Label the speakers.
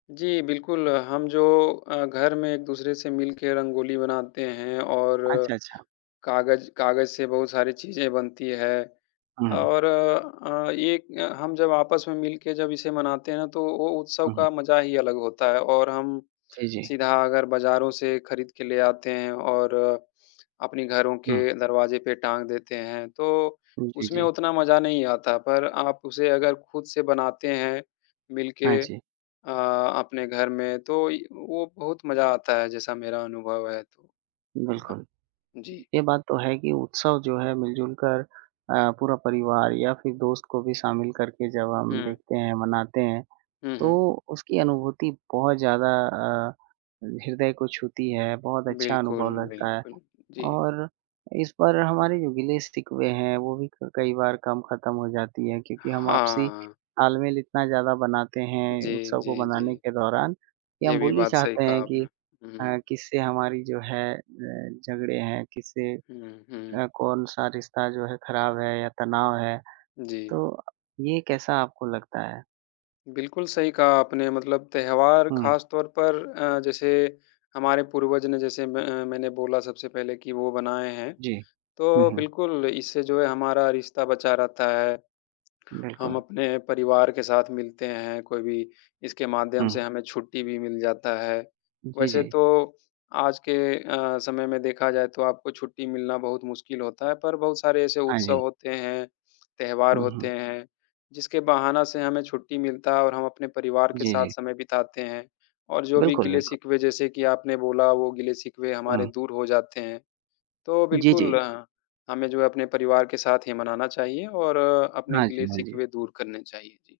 Speaker 1: जी, बिल्कुल। हम जो अ, घर में एक-दूसरे से मिलके रंगोली बनाते हैं और
Speaker 2: अच्छा, अच्छा।
Speaker 1: काग़ज़ काग़ज़ से बहुत सारी चीज़ें बनती हैं।
Speaker 2: हुँ।
Speaker 1: और अ, एक हम जब आपस में मिलके जब इसे मनाते हैं ना तो वो उत्सव
Speaker 2: हुँ, हुँ।
Speaker 1: का मज़ा ही अलग होता है। और हम,
Speaker 2: जी, जी।
Speaker 1: सीधा अगर बाज़ारों से ख़रीद के ले आते हैं और अपने घरों
Speaker 2: हुँ।
Speaker 1: के दरवाज़े पे टांग देते हैं तो,
Speaker 2: हुँ, जी,
Speaker 1: उसमें
Speaker 2: जी।
Speaker 1: उतना मज़ा नहीं आता। पर आप उसे अगर ख़ुद से बनाते हैं, मिल
Speaker 2: हाँ,
Speaker 1: के
Speaker 2: जी।
Speaker 1: अ, अपने घर में तो य वो बहुत मज़ा आता है जैसा मेरा अनुभव है।
Speaker 2: बिल्कुल।
Speaker 1: जी।
Speaker 2: ये बात तो है कि उत्सव जो है मिलजुल कर अ, पूरा परिवार या फिर दोस्त को भी शामिल करके जब हम
Speaker 1: हुँ।
Speaker 2: देखते हैं मनाते हैं,
Speaker 1: हुँ, हुँ।
Speaker 2: तो उसकी अनुभूति बहुत ज़्यादा अ, हृदय को छूती है बहुत अच्छा अनुभव
Speaker 1: बिल्कुल,
Speaker 2: लगता है।
Speaker 1: बिल्कुल। जी।
Speaker 2: और इस पर हमारे जो गिले-शिकवे हैं वो भी क कई बार कम ख़त्म हो जाती है क्योंकि हम आपसी
Speaker 1: हाँ।
Speaker 2: तालमेल इतना ज़्यादा बनाते हैं
Speaker 1: जी,
Speaker 2: उत्सव को
Speaker 1: जी,
Speaker 2: मनाने
Speaker 1: जी।
Speaker 2: के दौरान, कि
Speaker 1: ये
Speaker 2: हम
Speaker 1: भी
Speaker 2: भूल ही
Speaker 1: बात सही
Speaker 2: जाते
Speaker 1: कहा
Speaker 2: हैं
Speaker 1: आपने।
Speaker 2: कि अ,
Speaker 1: हुँ।
Speaker 2: किससे हमारी जो है अ, झगड़े हैं? किससे
Speaker 1: हुँ, हुँ।
Speaker 2: अ, कौन-सा रिश्ता जो है ख़राब है या तनाव है?
Speaker 1: जी।
Speaker 2: तो ये कैसा आपको लगता है?
Speaker 1: बिल्कुल सही कहा आपने, मतलब त्योहार
Speaker 2: हुँ।
Speaker 1: ख़ास तौर पर अ, जैसे हमारे पूर्वज ने जैसे म अ, मैंने बोला सबसे पहले कि वो बनाएँ हैं।
Speaker 2: जी। हुँ,
Speaker 1: तो
Speaker 2: हुँ।
Speaker 1: बिल्कुल इससे जो है हमारा रिश्ता बचा रहता है। हम
Speaker 2: बिल्कुल।
Speaker 1: अपने परिवार के साथ मिलते हैं, कोई भी इसके माध्यम से
Speaker 2: हुँ।
Speaker 1: हमें छुट्टी भी मिल जाता है।
Speaker 2: जी,
Speaker 1: वैसे
Speaker 2: जी।
Speaker 1: तो आज के अ, समय में देखा जाए तो आपको छुट्टी मिलना बहुत मुश्किल होता है, पर बहुत सारे ऐसे
Speaker 2: हाँ,
Speaker 1: उत्सव
Speaker 2: जी।
Speaker 1: होते हैं, त्योहार
Speaker 2: हुँ,
Speaker 1: होते
Speaker 2: हुँ।
Speaker 1: हैं, जिसके बहाना से हमें छुट्टी मिलता है और हम अपने परिवार के
Speaker 2: जी,
Speaker 1: साथ
Speaker 2: जी।
Speaker 1: समय बिताते हैं। और जो भी
Speaker 2: बिल्कुल, बिल्कुल।
Speaker 1: गिले-शिकवे जैसे कि आपने बोला वो गिले-शिकवे हमारे
Speaker 2: हुँ।
Speaker 1: दूर हो जाते हैं। तो
Speaker 2: जी,
Speaker 1: बिल्कुल,
Speaker 2: जी।
Speaker 1: ह हमें जो है अपने परिवार के साथ ही मनाना चाहिए और अपने
Speaker 2: हाँ जी, हाँ जी।
Speaker 1: गिले-शिकवे दूर करने चाहिए। जी।